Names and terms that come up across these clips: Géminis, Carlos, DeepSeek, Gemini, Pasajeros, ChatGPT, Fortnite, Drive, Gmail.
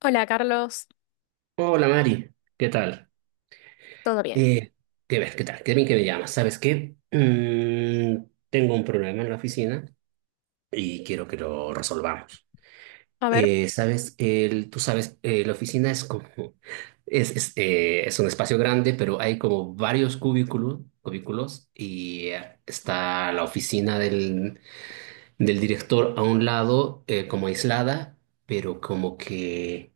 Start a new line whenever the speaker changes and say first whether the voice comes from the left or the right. left: Hola, Carlos.
right: Hola Mari, ¿qué tal?
left: ¿Todo bien?
right: Eh, qué ver, ¿qué tal? Qué bien que me llamas. ¿Sabes qué? Tengo un problema en la oficina y quiero que lo resolvamos.
left: A ver.
right: ¿Sabes? Tú sabes, la oficina es como, es un espacio grande, pero hay como varios cubículos, cubículos y está la oficina del director a un lado, como aislada, pero como que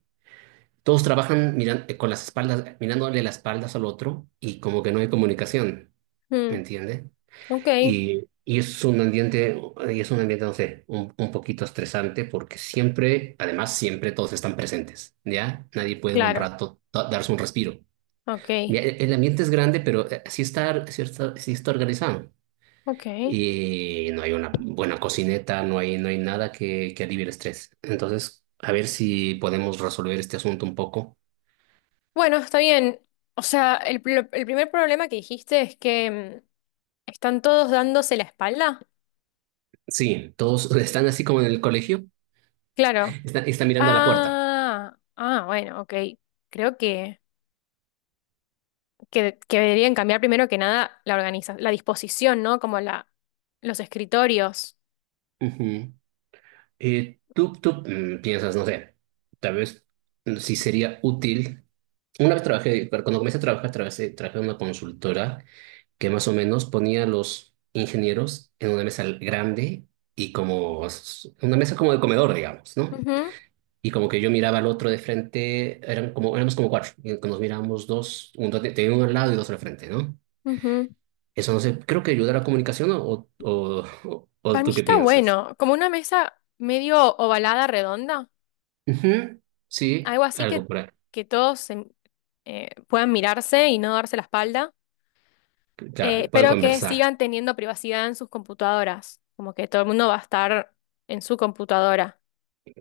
right: todos trabajan con las espaldas, mirándole las espaldas al otro y como que no hay comunicación, ¿me
left: Mm,
right: entiende?
left: ok,
right: Y es un ambiente, y es un ambiente, no sé, un poquito estresante porque siempre, además siempre todos están presentes, ¿ya? Nadie puede un
left: claro.
right: rato darse un respiro.
left: Ok,
right: Mira, el ambiente es grande, pero sí está organizado.
left: ok.
right: Y no hay una buena cocineta, no hay, no hay nada que, que alivie el estrés. Entonces, a ver si podemos resolver este asunto un poco.
left: Bueno, está bien. O sea, el primer problema que dijiste es que están todos dándose la espalda.
right: Sí, todos están así como en el colegio,
left: Claro.
right: están, están mirando a la puerta.
left: Ah, ah, bueno, ok. Creo que deberían cambiar primero que nada la disposición, ¿no? Como los escritorios.
right: Ujú. Tú piensas, no sé, tal vez sí sería útil. Una vez trabajé, pero cuando comencé a trabajar, trabajé en una consultora que más o menos ponía a los ingenieros en una mesa grande y como una mesa como de comedor, digamos, ¿no?
left: Ujú,
right: Y como que yo miraba al otro de frente, eran como, éramos como cuatro, y nos mirábamos dos, tenía uno al lado y dos al frente, ¿no?
left: ujú.
right: Eso no sé, creo que ayuda a la comunicación o, o, o-
left: Para
right: o
left: mí
right: tú qué
left: está
right: piensas.
left: bueno, como una mesa medio ovalada, redonda.
right: Ujú, sí,
left: Algo así que,
right: algo por ahí.
left: que todos puedan mirarse y no darse la espalda,
right: Claro, y pueden
left: pero que
right: conversar,
left: sigan teniendo privacidad en sus computadoras, como que todo el mundo va a estar en su computadora.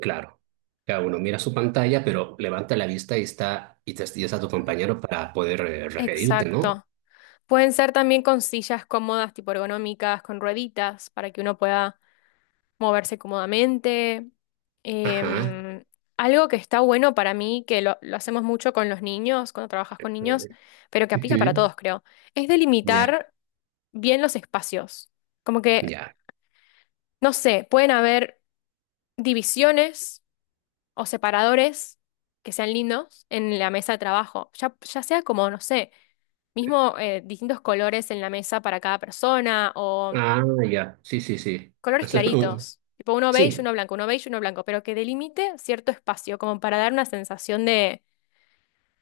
right: claro. Cada uno mira su pantalla, pero levanta la vista y está, y está tu compañero para poder referirte, ¿no?
left: Exacto. Pueden ser también con sillas cómodas, tipo ergonómicas, con rueditas, para que uno pueda moverse cómodamente.
right: Ajá.
left: Em, Algo que está bueno para mí, que lo hacemos mucho con los niños, cuando trabajas con
right: A
left: niños,
right: ver.
left: pero que aplica para
right: Ujú.
left: todos, creo, es
right: Ya,
left: delimitar bien los espacios. Como que,
right: ya.
left: no sé, pueden haber divisiones o separadores que sean lindos en la mesa de trabajo. Ya, ya sea como, no sé, mismo distintos colores en la mesa para cada persona o
right: Ah, ya. Sí, sí, sí.
left: colores
right: Hacer- uh,
left: claritos. Tipo uno beige,
right: Sí,
left: uno blanco, uno beige, uno blanco, pero que delimite cierto espacio, como para dar una sensación de,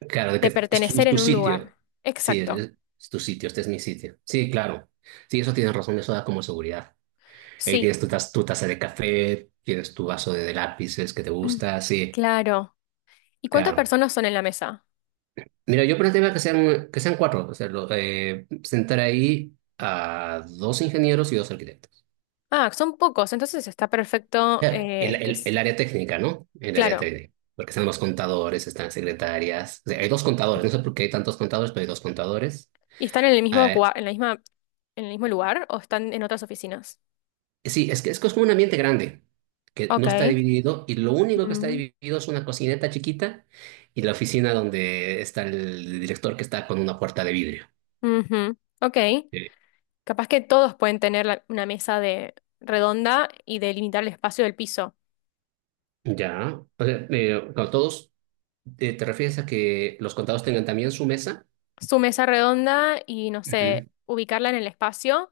right: claro, de
left: de
right: que es tu,
left: pertenecer
right: tu
left: en un
right: sitio.
left: lugar.
right: Sí,
left: Exacto.
right: es tu sitio, este es mi sitio. Sí, claro. Sí, eso tienes razón, eso da como seguridad. Ahí
left: Sí.
right: tienes tu, tu taza de café, tienes tu vaso de lápices que te
left: Mm,
right: gusta, sí,
left: claro. ¿Y cuántas
right: claro.
left: personas son en la mesa?
right: Mira, yo planteaba que sean cuatro, o sea, sentar ahí a dos ingenieros y dos arquitectos.
left: Ah, son pocos, entonces está perfecto
right: Claro, El,
left: que
right: el, el
left: es,
right: área técnica, ¿no? El área
left: claro.
right: técnica. Porque están los contadores, están secretarias. O sea, hay dos contadores, no sé por qué hay tantos contadores, pero hay dos contadores.
left: ¿Y están en el mismo lugar o están en otras oficinas?
right: Sí, es que es como un ambiente grande, que no está
left: Ok.
right: dividido y lo único que está
left: Mm,
right: dividido es una cocineta chiquita y la oficina donde está el director que está con una puerta de vidrio.
left: ujú, ok.
right: Eh,
left: Capaz que todos pueden tener una mesa de redonda y delimitar el espacio del piso.
right: Ya, o sea, con todos, ¿te refieres a que los contados tengan también su mesa?
left: Su mesa redonda y no sé,
right: Ujú.
left: ubicarla en el espacio.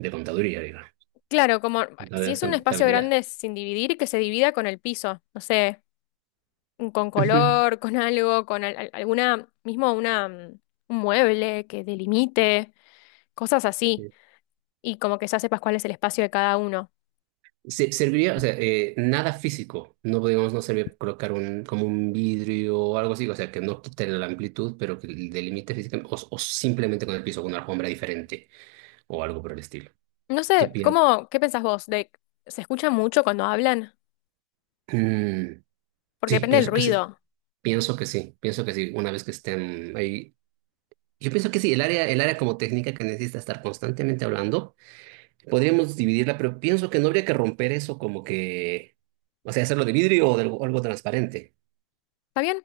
right: De contaduría, digo,
left: Claro, como si
right: de
left: es un espacio
right: contabilidad.
left: grande sin dividir, que se divida con el piso. No sé, con
right: Ujú.
left: color, con algo, con alguna, mismo una, un mueble que delimite, cosas así, y como que ya sepas cuál es el espacio de cada uno.
right: Serviría, o sea, nada físico, no podíamos, no servir colocar un, como un vidrio o algo así, o sea, que no quite la amplitud, pero que delimite físicamente, o simplemente con el piso, con una alfombra diferente o algo por el estilo.
left: No
right: ¿Qué
left: sé,
right: piensas?
left: ¿qué pensás vos? De, ¿se escucha mucho cuando hablan? Porque
right: Sí,
left: depende del
right: pienso que sí,
left: ruido.
right: pienso que sí, pienso que sí, una vez que estén ahí. Yo pienso que sí, el área como técnica que necesita estar constantemente hablando, podríamos dividirla, pero pienso que no habría que romper eso como que, o sea, hacerlo de vidrio o de algo, algo transparente.
left: ¿Está bien?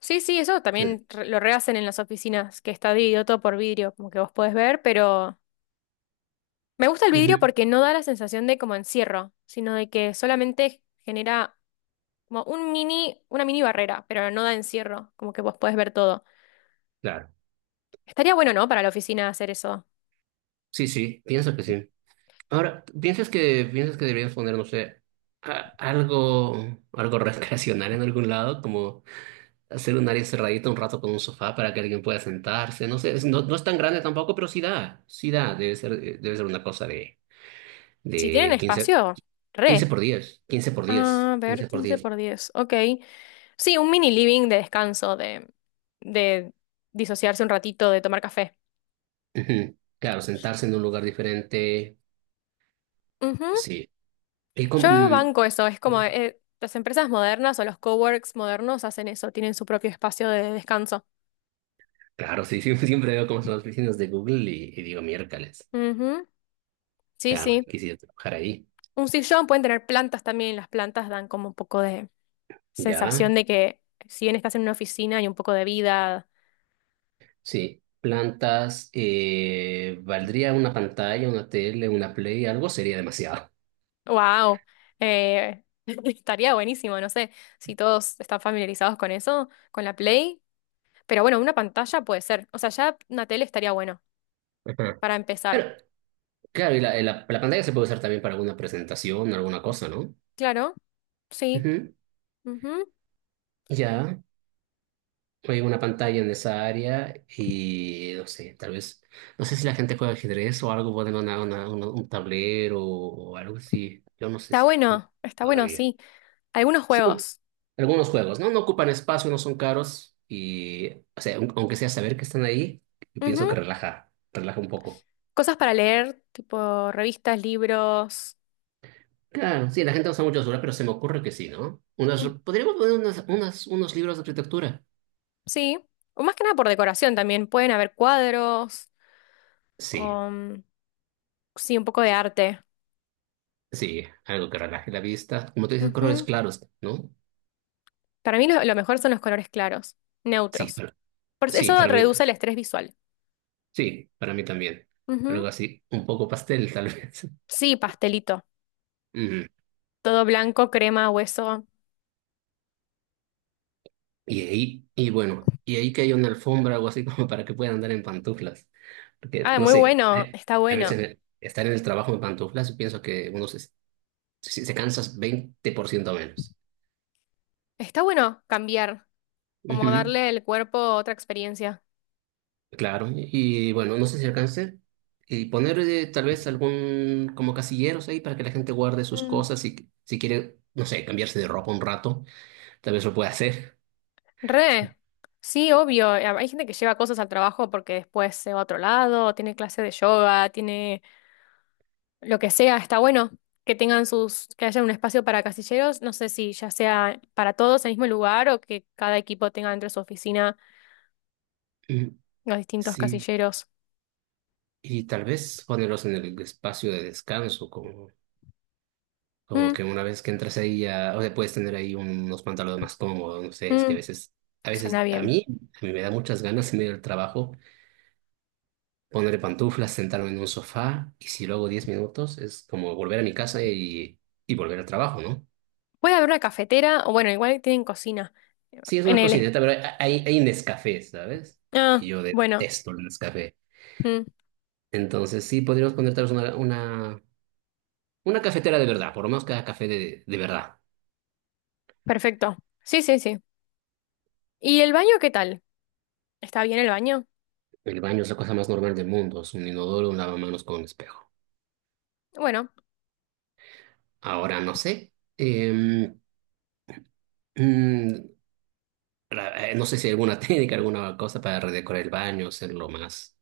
left: Sí, sí, eso
right: Sí.
left: también lo rehacen en las oficinas, que está dividido todo por vidrio, como que vos podés ver, pero me gusta el vidrio
right: Ujú.
left: porque no da la sensación de como encierro, sino de que solamente genera. Como una mini barrera, pero no da encierro, como que vos podés ver todo.
right: Claro.
left: Estaría bueno, ¿no? Para la oficina hacer eso.
right: Sí, sí, pienso que sí. Ahora, piensas que deberías poner, no sé, algo, algo recreacional en algún lado? Como hacer un área cerradita un rato con un sofá para que alguien pueda sentarse. No sé, no, no es tan grande tampoco, pero sí da, sí da. Debe ser una cosa
left: Si tienen
right: de 15,
left: espacio,
right: quince
left: re.
right: por diez 15 por 10,
left: A ver,
right: quince por
left: quince
right: diez
left: por diez Ok. Sí, un mini living de descanso, de, disociarse un ratito, de tomar café.
right: Ujú. Claro, sentarse en un lugar diferente,
left: Ujú.
right: sí. Y como,
left: Yo banco eso, es como las empresas modernas o los coworks modernos hacen eso, tienen su propio espacio de descanso.
right: claro, sí, sí, siempre veo cómo son las oficinas de Google y digo miércoles.
left: Ujú. Sí,
right: Claro,
left: sí.
right: quisiera trabajar ahí.
left: Un sillón, pueden tener plantas también, las plantas dan como un poco de,
right: Ya,
left: sensación de que si bien estás en una oficina hay un poco de vida,
right: sí. Plantas, valdría una pantalla, una tele, una play, algo sería demasiado.
left: wow, estaría buenísimo, no sé si todos están familiarizados con eso, con la Play, pero bueno, una pantalla puede ser, o sea, ya una tele estaría bueno
right: Ajá.
left: para
right: Pero,
left: empezar.
right: claro, y la pantalla se puede usar también para alguna presentación, alguna cosa, ¿no?
left: Claro, sí.
right: Ujú.
left: Ujú.
right: Ya, hay una pantalla en esa área y no sé, tal vez, no sé si la gente juega ajedrez o algo, ponen un tablero o algo así. Yo no sé si la gente
left: Está bueno,
right: todavía.
left: sí. Algunos
right: Sí,
left: juegos.
right: algunos juegos, ¿no? No ocupan espacio, no son caros y, o sea, aunque sea saber que están ahí, yo pienso que
left: Ujú.
right: relaja, relaja un poco.
left: Cosas para leer, tipo revistas, libros,
right: Claro, sí, la gente usa mucho basura, pero se me ocurre que sí, ¿no? Unas,
left: mm,
right: podríamos poner unas, unas, unos libros de arquitectura.
left: sí. O más que nada por decoración también, pueden haber cuadros,
right: Sí,
left: o, mm, sí, un poco de arte.
right: sí, algo que relaje la vista. Como tú dices, colores
left: Ujú.
right: claros, ¿no?
left: Para mí lo mejor son los colores claros,
right: Sí,
left: neutros.
right: para,
left: Por
right: sí,
left: eso
right: para mí,
left: reduce el estrés visual.
right: sí, para mí también. Algo
left: Ujú.
right: así, un poco pastel, tal vez.
left: Sí, pastelito.
right: Ujú.
left: Todo blanco, crema, hueso.
right: Y ahí, y bueno, y ahí que hay una alfombra o algo así como para que puedan andar en pantuflas. Porque,
left: Ah,
right: no
left: muy
right: sé,
left: bueno, está
right: a
left: bueno.
right: veces estar en el trabajo en pantuflas, pienso que uno se cansa 20% menos.
left: Está bueno cambiar, como
right: Ujú,
left: darle al cuerpo otra experiencia.
right: claro, y bueno, no sé si alcance. Y poner tal vez algún como casilleros ahí para que la gente guarde sus
left: Mm.
right: cosas y si quiere, no sé, cambiarse de ropa un rato, tal vez lo pueda hacer.
left: Re. Sí, obvio. Hay gente que lleva cosas al trabajo porque después se va a otro lado, tiene clase de yoga, tiene lo que sea, está bueno que tengan que haya un espacio para casilleros, no sé si ya sea para todos en el mismo lugar o que cada equipo tenga dentro de su oficina
right: Mm,
left: los distintos
right: sí,
left: casilleros.
right: y tal vez ponerlos en el espacio de descanso, como. Como
left: Mm,
right: que una vez que entras ahí ya, o sea, puedes tener ahí unos pantalones más cómodos, no sé, es que a
left: mm,
right: veces, a veces
left: suena bien.
right: a mí me da muchas ganas en medio del trabajo ponerle pantuflas, sentarme en un sofá y si luego 10 minutos es como volver a mi casa y volver al trabajo, ¿no?
left: Puede haber una cafetera, o bueno, igual tienen cocina
right: Sí, es
left: en
right: una
left: el.
right: cocineta, pero hay, hay Nescafé, ¿sabes? Y
left: Ah,
right: yo
left: bueno,
right: detesto el Nescafé.
left: mm,
right: Entonces sí, podríamos poner tal vez una cafetera de verdad, por lo menos cada café de verdad.
left: perfecto. Sí, sí, sí. ¿Y el baño qué tal? ¿Está bien el baño?
right: El baño es la cosa más normal del mundo, es un inodoro, un lavamanos con un espejo.
left: Bueno,
right: Ahora no sé. Mm, no sé si hay alguna técnica, alguna cosa para redecorar el baño, hacerlo más,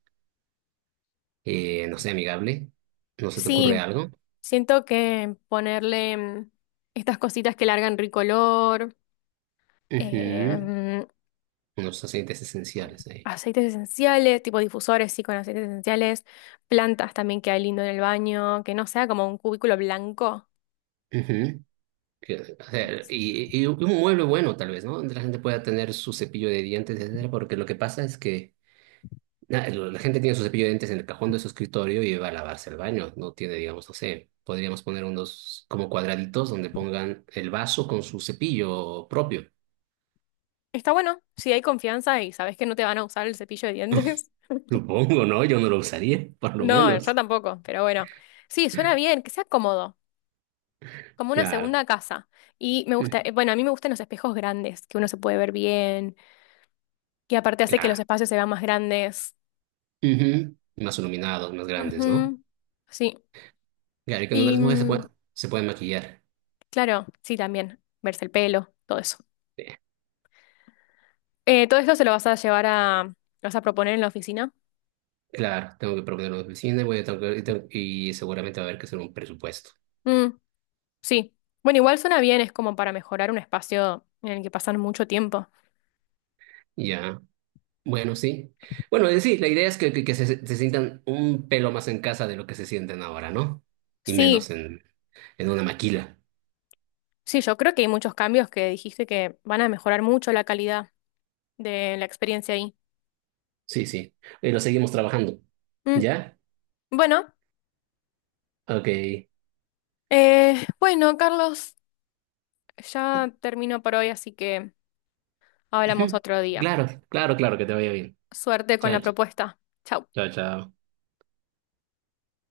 right: no sé, amigable. ¿No se te ocurre
left: sí,
right: algo?
left: siento que ponerle estas cositas que largan ricolor. eh,
right: Ujú,
left: mm,
right: unos aceites esenciales ahí.
left: Aceites esenciales, tipo difusores, sí, con aceites esenciales, plantas también que hay lindo en el baño, que no sea como un cubículo blanco.
right: Ujú, o sea, y un mueble bueno, tal vez, ¿no? Donde la gente pueda tener su cepillo de dientes, etcétera, porque lo que pasa es que. La gente tiene su cepillo de dientes en el cajón de su escritorio y va a lavarse el baño. No tiene, digamos, no sé, podríamos poner unos como cuadraditos donde pongan el vaso con su cepillo propio.
left: Está bueno, si hay confianza y sabes que no te van a usar el cepillo de dientes.
right: Supongo, ¿no? Yo no lo usaría, por lo
left: No, yo
right: menos.
left: tampoco, pero bueno. Sí, suena bien, que sea cómodo, como una
right: Claro.
left: segunda casa. Y
right: Mm,
left: bueno, a mí me gustan los espejos grandes, que uno se puede ver bien, que aparte hace que los
right: claro.
left: espacios se vean más grandes.
right: Ujú. Más iluminados, más grandes, ¿no?
left: Ujú, sí,
right: Claro, y que no
left: y
right: las mujeres se pueden maquillar.
left: claro, sí, también, verse el pelo, todo eso.
right: Eh,
left: ¿Todo esto se lo vas a llevar a, lo vas a proponer en la oficina?
right: Claro, tengo que proponer una oficina y, voy a tener que- y tengo- y seguramente va a haber que hacer un presupuesto.
left: Mm, sí. Bueno, igual suena bien, es como para mejorar un espacio en el que pasan mucho tiempo.
right: Ya. Bueno, sí. Bueno, sí, la idea es que, que se sientan un pelo más en casa de lo que se sienten ahora, ¿no? Y
left: Sí,
right: menos en una maquila.
left: sí, yo creo que hay muchos cambios que dijiste que van a mejorar mucho la calidad de la experiencia ahí.
right: Sí, sí. Y lo seguimos trabajando.
left: Mm,
right: ¿Ya?
left: bueno,
right: Ok.
left: bueno, Carlos, ya termino por hoy, así que hablamos
right: Ujú.
left: otro día.
right: Claro, claro, claro, que te vaya bien.
left: Suerte con la
right: Chao, chao,
left: propuesta. Chau.
right: chao. Chao.